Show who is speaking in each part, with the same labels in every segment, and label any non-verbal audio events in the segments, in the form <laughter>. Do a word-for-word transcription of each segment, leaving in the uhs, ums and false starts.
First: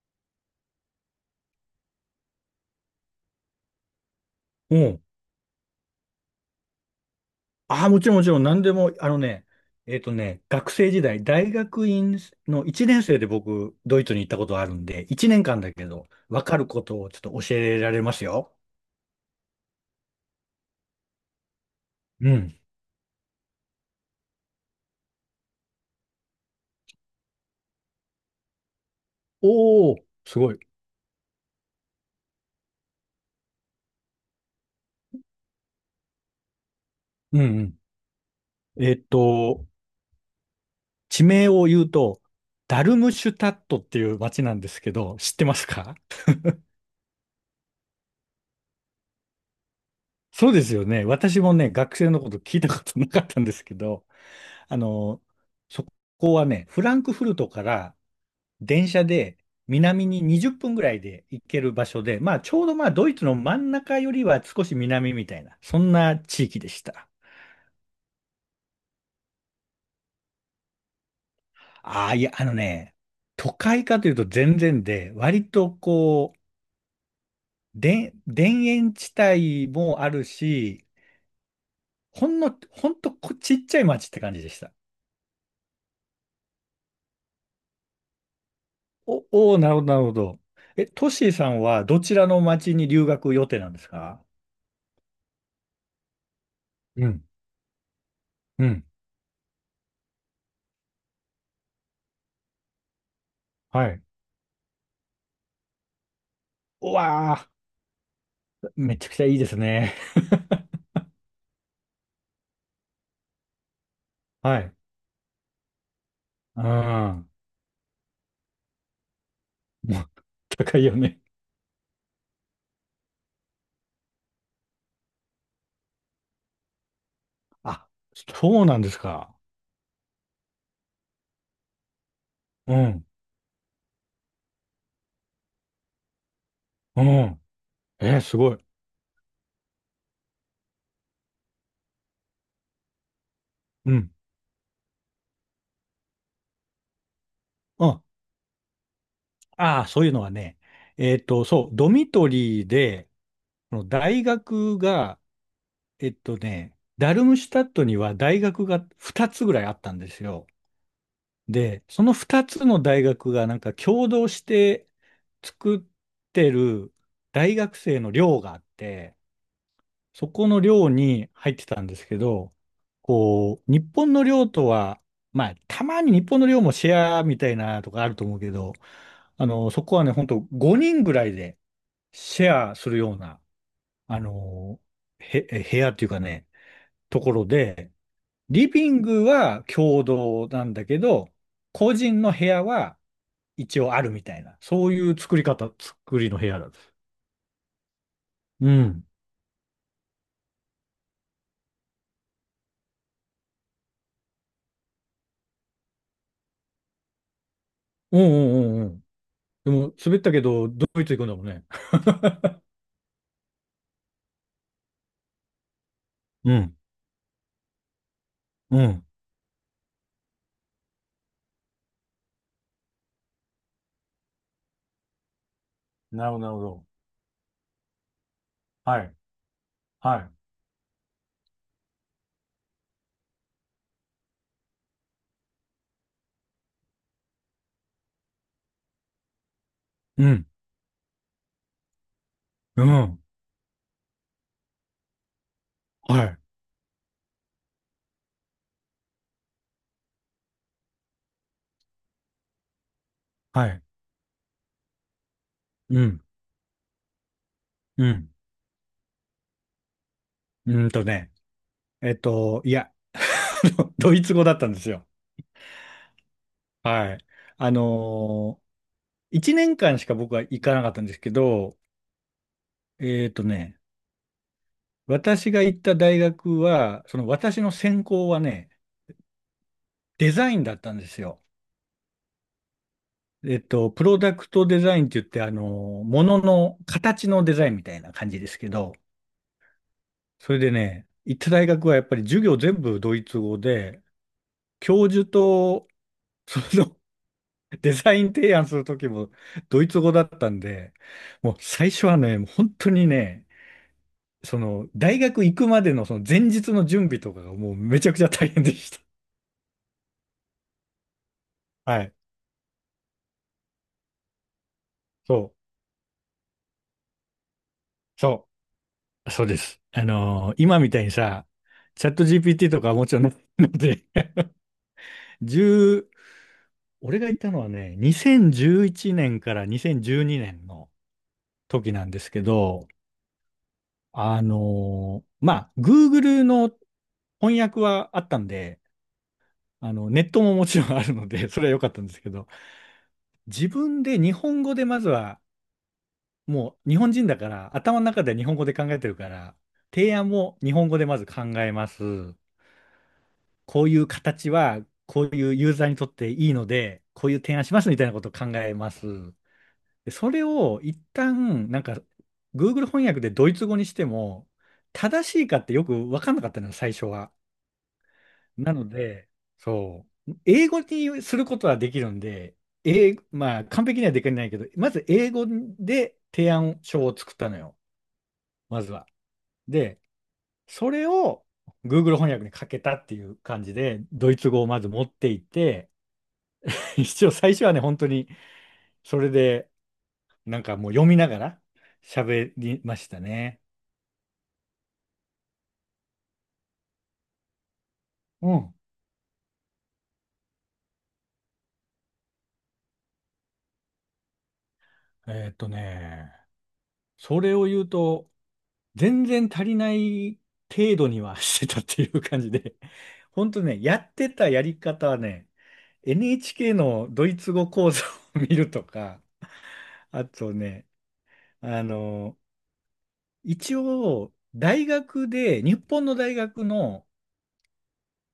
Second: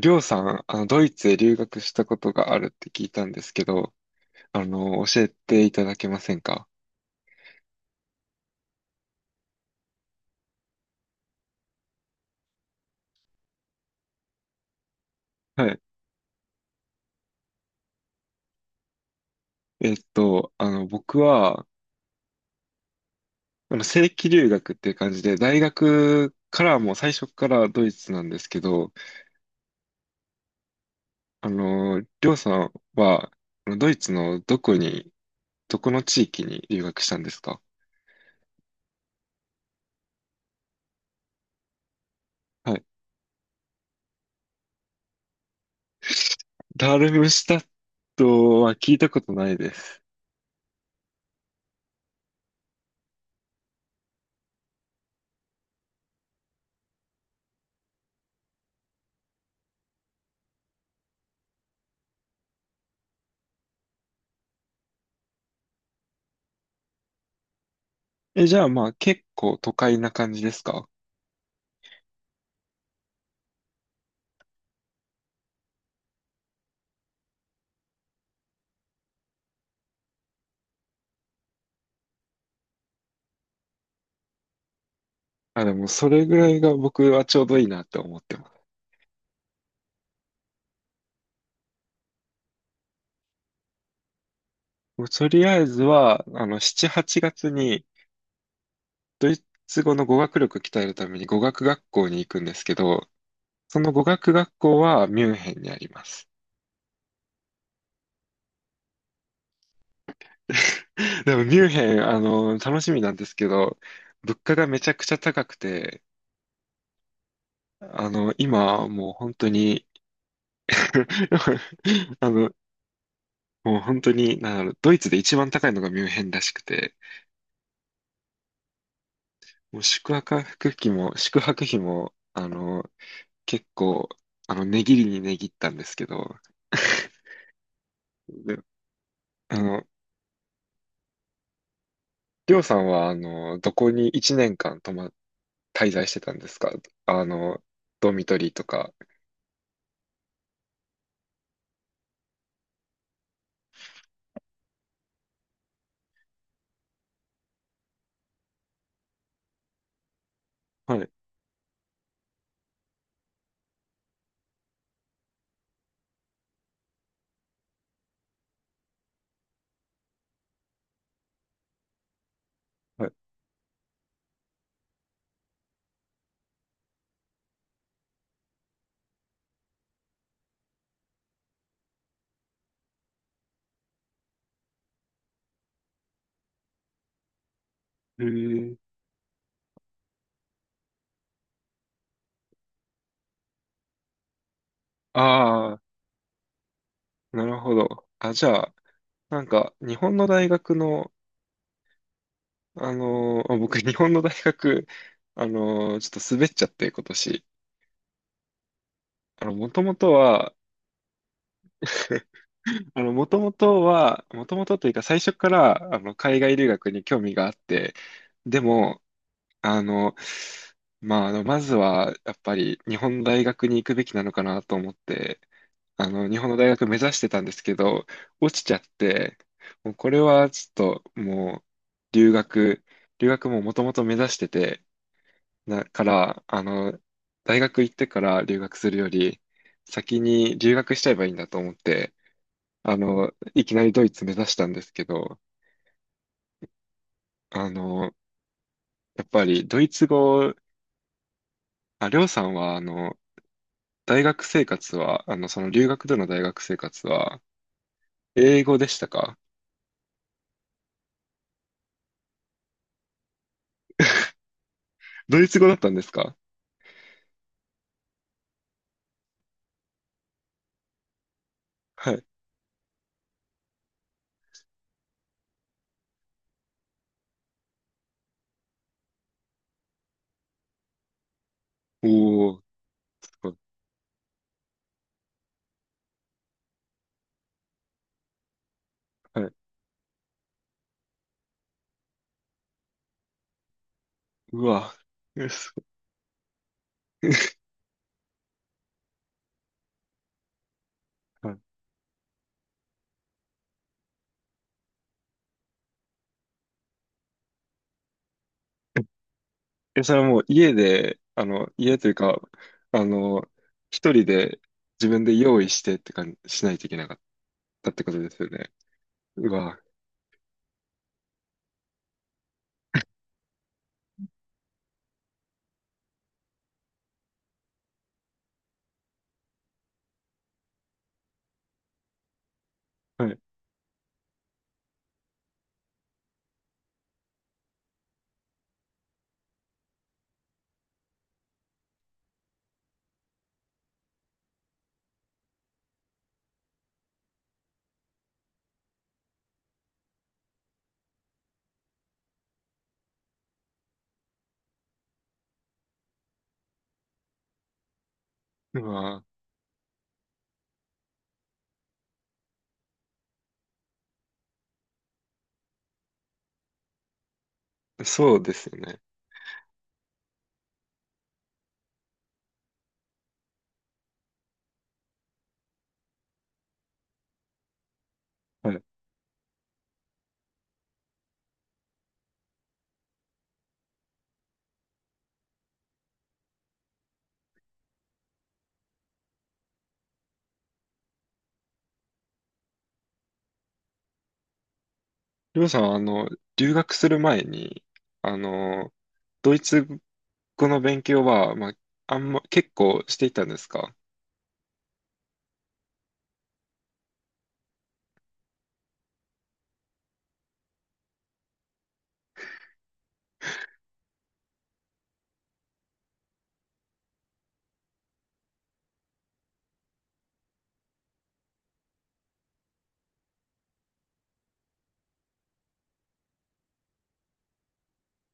Speaker 1: りょうさん、あの、ドイツへ留学したことがあるって聞いたんですけど、あ
Speaker 2: うん。
Speaker 1: の、教えていただけませんか？
Speaker 2: ああ、もちろんもちろん、何でも、あのね、えっとね、学生時代、大学院のいちねん生で僕、ドイツに行ったことあるんで、いちねんかん
Speaker 1: は
Speaker 2: だ
Speaker 1: い。
Speaker 2: けど、わかることをちょっと教えられますよ。
Speaker 1: えっと、あの、僕は、
Speaker 2: うん。
Speaker 1: あの、正規留学っていう感じで、大学からもう最初からドイツなんですけど、
Speaker 2: おー、すごい。
Speaker 1: あの、りょうさんは、あのドイツのどこに、どこの地域に留学したんで
Speaker 2: う
Speaker 1: す
Speaker 2: んう
Speaker 1: か？
Speaker 2: ん。えっと、地名を言うと、
Speaker 1: は
Speaker 2: ダ
Speaker 1: い。
Speaker 2: ルムシュタットっていう街なんですけど、知ってますか？
Speaker 1: ダルムシュタットは聞いたことないです。
Speaker 2: そうですよね。私もね、学生のこと聞いたことなかったんですけど、あの、そこはね、フランクフルトから電車で南ににじゅっぷんぐらいで行ける場所で、まあちょうどまあドイツの真ん中よりは少し南みたいな、そんな地域でした。
Speaker 1: え、じゃあまあ結構都会な感じですか？
Speaker 2: ああ、いや、あのね、都会かというと全然で、割とこう、で、田園地帯もあるし、ほんの、ほんとこちっちゃい町って感じでした。
Speaker 1: あ、でもそれぐらいが僕はちょうどいいなって思ってます。
Speaker 2: お、おお、なるほど、なるほど。え、トッシーさんはどちらの町に留学予定なんですか？
Speaker 1: もうとりあえずは、あの、しち、
Speaker 2: う
Speaker 1: 8
Speaker 2: ん、
Speaker 1: 月に
Speaker 2: うん、
Speaker 1: ドイツ語の語学力鍛えるために語学学校に行くんですけど、そ
Speaker 2: は
Speaker 1: の
Speaker 2: い、
Speaker 1: 語学学校はミュンヘンにあります。
Speaker 2: うわあ、めちゃくちゃいいですね。<laughs>
Speaker 1: <laughs> でもミュンヘン、あの、楽しみなんですけど、物価
Speaker 2: は
Speaker 1: が
Speaker 2: い。
Speaker 1: めちゃくちゃ高くて、
Speaker 2: うん。も
Speaker 1: あの、今もう本当に
Speaker 2: う、高いよね。
Speaker 1: <laughs> あの、もう本当に、なんだろう、ドイツで一番高いのがミュンヘンらしくて、
Speaker 2: あ、そうなんですか。
Speaker 1: もう宿泊費も、宿泊費も、あ
Speaker 2: う
Speaker 1: の、
Speaker 2: ん。
Speaker 1: 結構、あの、値切りに値切ったんですけど、
Speaker 2: う
Speaker 1: <laughs>
Speaker 2: ん。えーすご
Speaker 1: で
Speaker 2: い。
Speaker 1: あの、りょうさんは、あの、どこ
Speaker 2: う
Speaker 1: に
Speaker 2: ん。
Speaker 1: 1年間泊ま、滞在してたんですか？あの、
Speaker 2: うん。
Speaker 1: ドミトリーとか。
Speaker 2: ああ、そういうのはね、えっと、そう、ドミトリーで、この大学が、えっとね、ダルムシュタットには大学がふたつぐらいあったんですよ。
Speaker 1: はい、
Speaker 2: で、そのふたつの大学がなんか共同して作ってる大学生の寮があって、そこの寮に入ってたんですけど、
Speaker 1: はい。
Speaker 2: こう、日本の寮とは、まあ、たまに日本の寮もシェアみたいなとかあると思うけど、あの、そこはね、ほんとごにんぐらいでシェアするような、あの、へ、部屋っていうかね、ところで、
Speaker 1: え
Speaker 2: リ
Speaker 1: ー、
Speaker 2: ビングは共同なんだけど、個人の部屋は一応あるみたいな、そういう作り方、
Speaker 1: あ
Speaker 2: 作りの部屋だった。
Speaker 1: あ、なるほど。あ、じゃ
Speaker 2: う
Speaker 1: あ、
Speaker 2: ん。
Speaker 1: なんか、日本の大学の、あのー、僕、日本の大学、あのー、ちょっと滑っちゃって、今年。
Speaker 2: うんうんうんうん。
Speaker 1: あの、も
Speaker 2: で
Speaker 1: とも
Speaker 2: も、
Speaker 1: と
Speaker 2: 滑ったけ
Speaker 1: は
Speaker 2: ど、ドイツ行くんだもんね。
Speaker 1: <laughs> <laughs> あの、もともとは、もともとというか最初から、あの、海
Speaker 2: う
Speaker 1: 外留
Speaker 2: ん。
Speaker 1: 学に興味があって、で
Speaker 2: う
Speaker 1: も、
Speaker 2: ん、
Speaker 1: あの、まあ、あの、まずは、やっぱり日本の大学に行くべきなのかなと思って、あ
Speaker 2: な
Speaker 1: の、
Speaker 2: る
Speaker 1: 日
Speaker 2: ほど、な
Speaker 1: 本
Speaker 2: る
Speaker 1: の
Speaker 2: ほ
Speaker 1: 大
Speaker 2: ど。
Speaker 1: 学目指してたんですけど、落ちちゃっ
Speaker 2: はい、
Speaker 1: て、もうこれ
Speaker 2: は
Speaker 1: はちょっと、もう、留学、留学ももともと目指してて、だから、あの、大学行ってから留学するより、先
Speaker 2: い、うん、
Speaker 1: に留学しちゃえばいいんだと思って、
Speaker 2: う
Speaker 1: あ
Speaker 2: ん、
Speaker 1: の、いきなりドイツ目指したんですけど、
Speaker 2: はい、
Speaker 1: あの、やっぱりドイツ語、あ、りょうさんは、あの、
Speaker 2: はい、
Speaker 1: 大学生活は、あの、その留
Speaker 2: う
Speaker 1: 学で
Speaker 2: ん、
Speaker 1: の大学生活は、
Speaker 2: うん、
Speaker 1: 英語でしたか？
Speaker 2: うんとね、えっと、いや、<laughs> ドイツ語だったんですよ。
Speaker 1: ドイツ語だったんですか？
Speaker 2: はい。あのー一年間しか僕は行かなかったんですけど、
Speaker 1: はい。
Speaker 2: えっとね、私が行った大学は、その私の専攻はね、デザインだったんですよ。
Speaker 1: おー、すごい。
Speaker 2: えっと、プロダクトデザインって言って、あのー、ものの形のデザインみたいな感じですけど、
Speaker 1: はい。
Speaker 2: それでね、行った大学はやっぱり授業全部ドイツ語で、
Speaker 1: うわ、
Speaker 2: 教授
Speaker 1: <laughs> えすごい
Speaker 2: とその <laughs> デザイン提案するときもドイツ語だったんで、
Speaker 1: <laughs> は
Speaker 2: もう
Speaker 1: い、
Speaker 2: 最初はね、もう本当にね、その大学行くまでのその前日の準備とかがもうめちゃくちゃ大変でした。
Speaker 1: え、それはもう家で、あの、家
Speaker 2: は
Speaker 1: という
Speaker 2: い。
Speaker 1: か、あの、一人で自分で
Speaker 2: そ
Speaker 1: 用意してって感じしないといけなかったってこと
Speaker 2: う、
Speaker 1: です
Speaker 2: そ
Speaker 1: よね。
Speaker 2: う、そう
Speaker 1: う
Speaker 2: で
Speaker 1: わ、
Speaker 2: す。あのー今みたいにさ、チャット ジーピーティー とかはもちろんないので、<laughs> 十俺が行ったのはね、にせんじゅういちねんからにせんじゅうにねんの時なんですけど、
Speaker 1: はい。
Speaker 2: あのーまあ、Google の翻訳はあったんで、あの、ネットももちろんあるので、<laughs> それは良かったんですけど、自分で日本語でまずは、もう日本人だから、頭の中で日本語で考えてるから、提案も日本語でまず考えます。こういう形は、こういうユーザーにとっていいので、こういう提案しますみたいなことを考え
Speaker 1: う
Speaker 2: ます。
Speaker 1: わ、
Speaker 2: で、それを一旦、なんか、Google 翻訳でドイツ語にしても、正しいかってよく分かんなかったのよ、最初は。
Speaker 1: そうです
Speaker 2: な
Speaker 1: よ
Speaker 2: の
Speaker 1: ね。
Speaker 2: で、そう、英語にすることはできるんで、英まあ、完璧にはできないけど、まず英語で提案書を作ったのよ、
Speaker 1: はい。
Speaker 2: まずは。で、それを Google 翻訳にかけたっていう感じで、ドイツ語をまず持っていって、<laughs> 一応最初はね、本当にそれで、なんかもう読みながら喋りましたね。
Speaker 1: りょうさんは、あの、留学する前に、あ
Speaker 2: うん。
Speaker 1: の、ドイツ語の勉強は、まあ、あんま、結構していたんですか？
Speaker 2: えーっとね、それを言うと、全然足りない程度には <laughs> してたっていう感じで、本当ね、やってたやり方はね、エヌエイチケー のドイツ語講座を <laughs> 見るとか、あとね、あの、一応、大学で、日本の大学の、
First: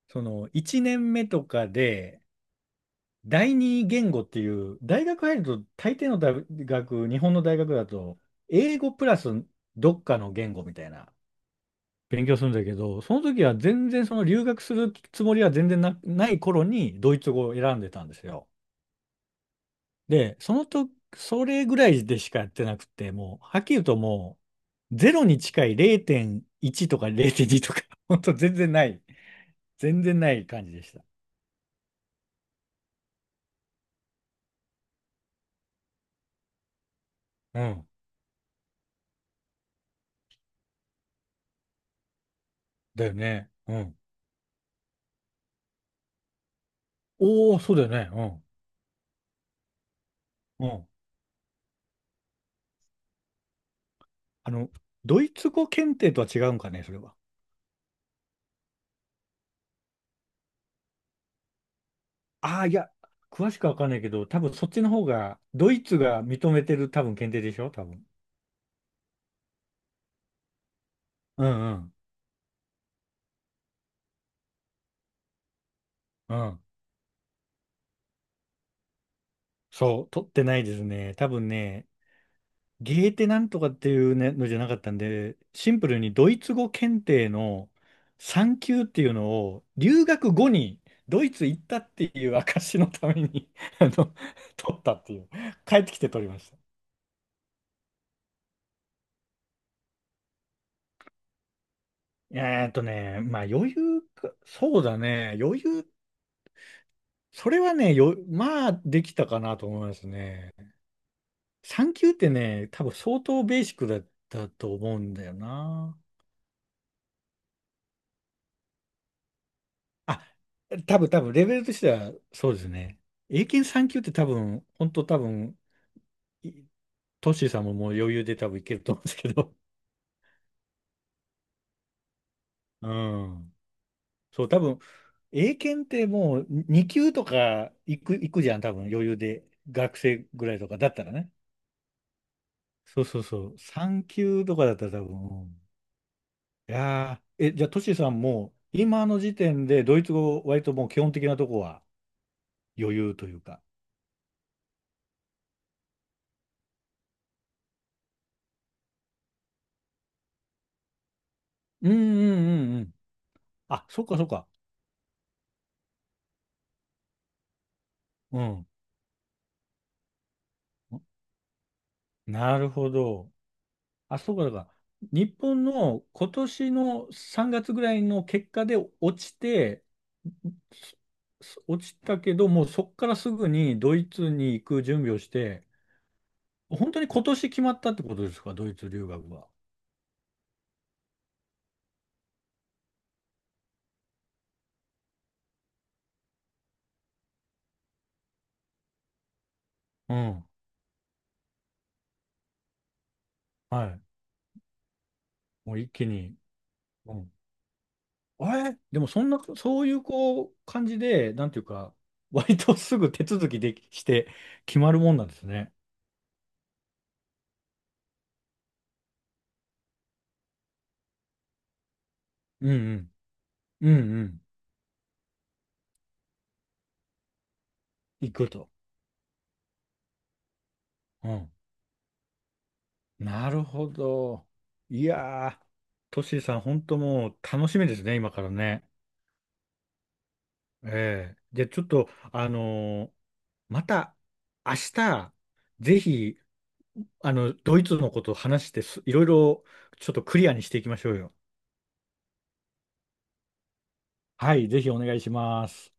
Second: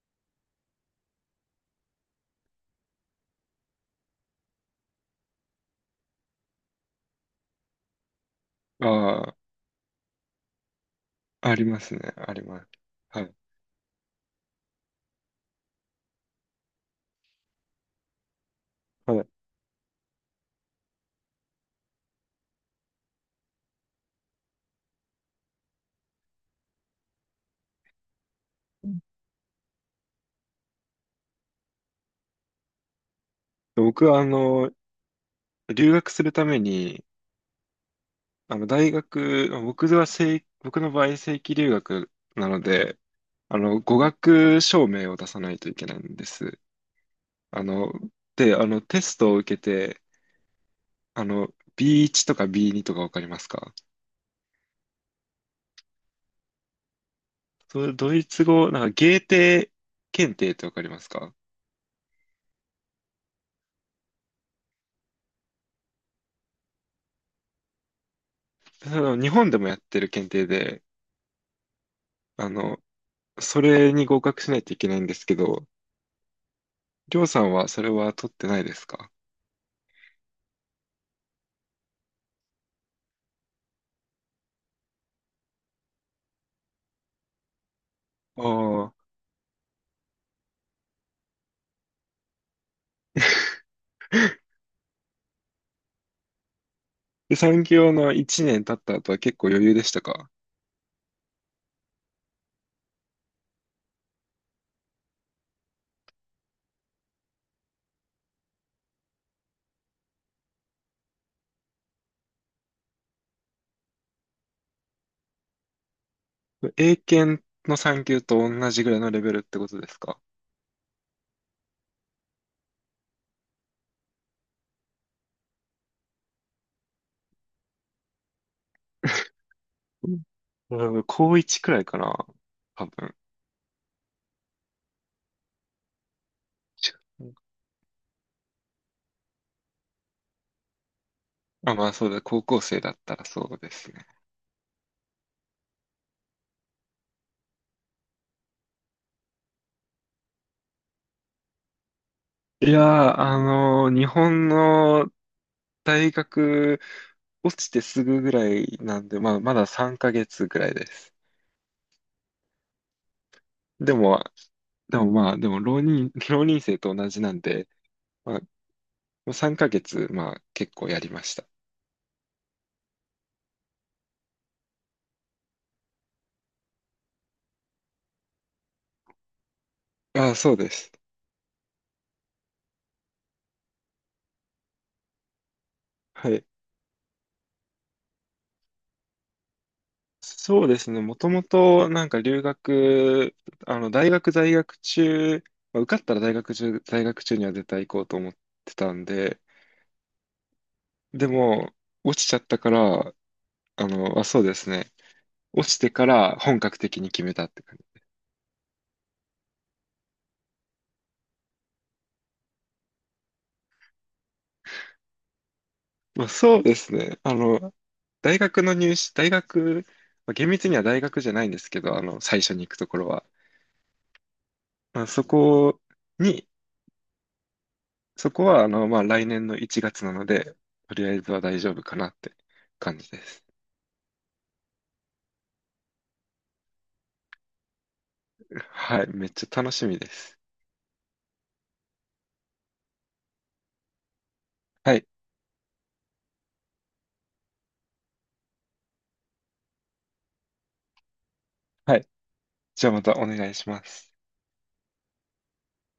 Speaker 2: その、いちねんめとかで、第二言語っていう、大学入ると、大抵の大学、日本の大学だと、英語プラ
Speaker 1: あ
Speaker 2: ス
Speaker 1: あ、
Speaker 2: どっかの言語みたいな
Speaker 1: ありますね。
Speaker 2: 勉
Speaker 1: あ
Speaker 2: 強
Speaker 1: り
Speaker 2: するん
Speaker 1: ま
Speaker 2: だ
Speaker 1: す。
Speaker 2: けど、そ
Speaker 1: は
Speaker 2: の
Speaker 1: い。
Speaker 2: 時は全然その留学するつもりは全然な、ない頃にドイツ語を選んでたんですよ。
Speaker 1: はい。
Speaker 2: で、そのと、それぐらいでしかやってなくて、もう、はっきり言うともう、ゼロに近いれいてんいちとかゼロてんにとか、<laughs> ほんと全然ない、全然ない感じでした。
Speaker 1: 僕は、あの、留学するために、
Speaker 2: うん。
Speaker 1: あの、大学、僕は正、僕の場合、正規留学なので、
Speaker 2: だよね。
Speaker 1: あ
Speaker 2: う
Speaker 1: の、語
Speaker 2: ん。
Speaker 1: 学証明を出さないといけないんです。
Speaker 2: おお、
Speaker 1: あ
Speaker 2: そうだよ
Speaker 1: の、
Speaker 2: ね。
Speaker 1: で、あの、テストを受けて、
Speaker 2: うん。うん。
Speaker 1: あの、ビーワン とか ビーツー とかわかりますか？
Speaker 2: あの、ドイツ語検定とは違うんかね、それは。
Speaker 1: ド、ドイツ語、なんかゲーテ検定ってわかりますか？
Speaker 2: ああ、いや、詳しくはわかんないけど、多分そっちの方が、ドイツが認めてる多分検定でしょ、多分。
Speaker 1: あの日本でもやってる検定で、
Speaker 2: うんうん。
Speaker 1: あの、それに合格しないといけないんですけど、
Speaker 2: うん。
Speaker 1: りょうさんはそれは取ってないですか？
Speaker 2: そう、取ってないですね。多分ね、ゲーテなんとかっていうねのじゃなかったんで、シンプルにドイツ語検定の
Speaker 1: あ
Speaker 2: さん級って
Speaker 1: あ。
Speaker 2: いうのを、留学後にドイツ行ったっていう証のために <laughs> あの、
Speaker 1: <laughs>
Speaker 2: 取ったっていう。帰ってきて取りました。
Speaker 1: で、産業のいちねん経った後は結構余裕でしたか？
Speaker 2: えーっとね、まあ余裕か、そうだね、余裕、それはね、よ、まあできたかなと思いますね。さん級ってね、多分相当ベーシックだったと思うんだよな。
Speaker 1: 英検の産級と同じぐらいのレベルってことですか？
Speaker 2: あ、多分多分レベルとしてはそうですね。英検さん級って多分、本当多分、いトッシーさんももう余裕で多分いけると思うんですけど。
Speaker 1: うん <laughs> 高いちくらいかな
Speaker 2: <laughs>
Speaker 1: 多
Speaker 2: う
Speaker 1: 分。
Speaker 2: ん。そう、多分、英検ってもうに級
Speaker 1: 違
Speaker 2: と
Speaker 1: う。
Speaker 2: か行く、行くじゃん、多分余裕で。学生ぐらいとかだったらね。
Speaker 1: あ、まあそうだ、高校生だっ
Speaker 2: そう
Speaker 1: た
Speaker 2: そう
Speaker 1: らそ
Speaker 2: そ
Speaker 1: う
Speaker 2: う。
Speaker 1: です
Speaker 2: さん
Speaker 1: ね。
Speaker 2: 級とかだったら多分。うんいやー、え、じゃあトシーさんも今の時点でドイツ語割ともう基本的なとこは
Speaker 1: いや
Speaker 2: 余裕
Speaker 1: ー、
Speaker 2: とい
Speaker 1: あ
Speaker 2: うか。
Speaker 1: のー日本の大学落ちてすぐぐらいなんで、まあ、まださんかげつぐらいです。
Speaker 2: うんうんうんうん。あ、
Speaker 1: で
Speaker 2: そっか
Speaker 1: も、
Speaker 2: そっか。
Speaker 1: でもまあ、でも浪人、<laughs> 浪人生と同じなんで、
Speaker 2: う
Speaker 1: ま
Speaker 2: ん。
Speaker 1: あ、さんかげつ、まあ、結構やりました。
Speaker 2: なるほど。あ、そうか、だから、日本の今年のさんがつぐらいの結果で落ちて、
Speaker 1: ああ、そうです。
Speaker 2: す落ちたけど、もうそこからすぐにドイツに行く準備をして、
Speaker 1: はい。
Speaker 2: 本当に今年決まったってことですか、ドイツ留学は。
Speaker 1: そうですね。もともと、なんか留学、あの、大学在学中、まあ、受かったら大学中、在学中には絶対行こうと思ってたんで、
Speaker 2: うん。
Speaker 1: でも、落ちちゃったから、あ
Speaker 2: はい。
Speaker 1: の、あ、そうですね。落
Speaker 2: も
Speaker 1: ち
Speaker 2: う一
Speaker 1: て
Speaker 2: 気
Speaker 1: から
Speaker 2: に。
Speaker 1: 本格的に
Speaker 2: う
Speaker 1: 決
Speaker 2: ん。
Speaker 1: めたって。
Speaker 2: あれでもそんな、そういうこう感じで、なんていうか、割とすぐ手続きできして決まるもんなんですね。
Speaker 1: まあ、そうですね。あの、大学の入試、大学、まあ、厳密には大学じゃないんですけど、あの、最初に
Speaker 2: う
Speaker 1: 行くところ
Speaker 2: ん
Speaker 1: は。
Speaker 2: うん。うんうん。
Speaker 1: まあ、そこに、そ
Speaker 2: 行
Speaker 1: こ
Speaker 2: く
Speaker 1: は、あ
Speaker 2: と。
Speaker 1: の、まあ、来年のいちがつなので、とりあえ
Speaker 2: う
Speaker 1: ずは
Speaker 2: ん。
Speaker 1: 大丈夫かなって感じです。
Speaker 2: なるほど。いやー、トシさん、本当もう楽しみですね、今からね。
Speaker 1: はい。めっちゃ楽しみです。
Speaker 2: ええ。で、ちょっと、あのーまた明
Speaker 1: はい。
Speaker 2: 日、ぜひ、あの、ドイツのことを話してす、いろいろちょっとクリアにしていきましょうよ。
Speaker 1: はい。じゃあまたお願いします。
Speaker 2: はい、ぜひお願いします。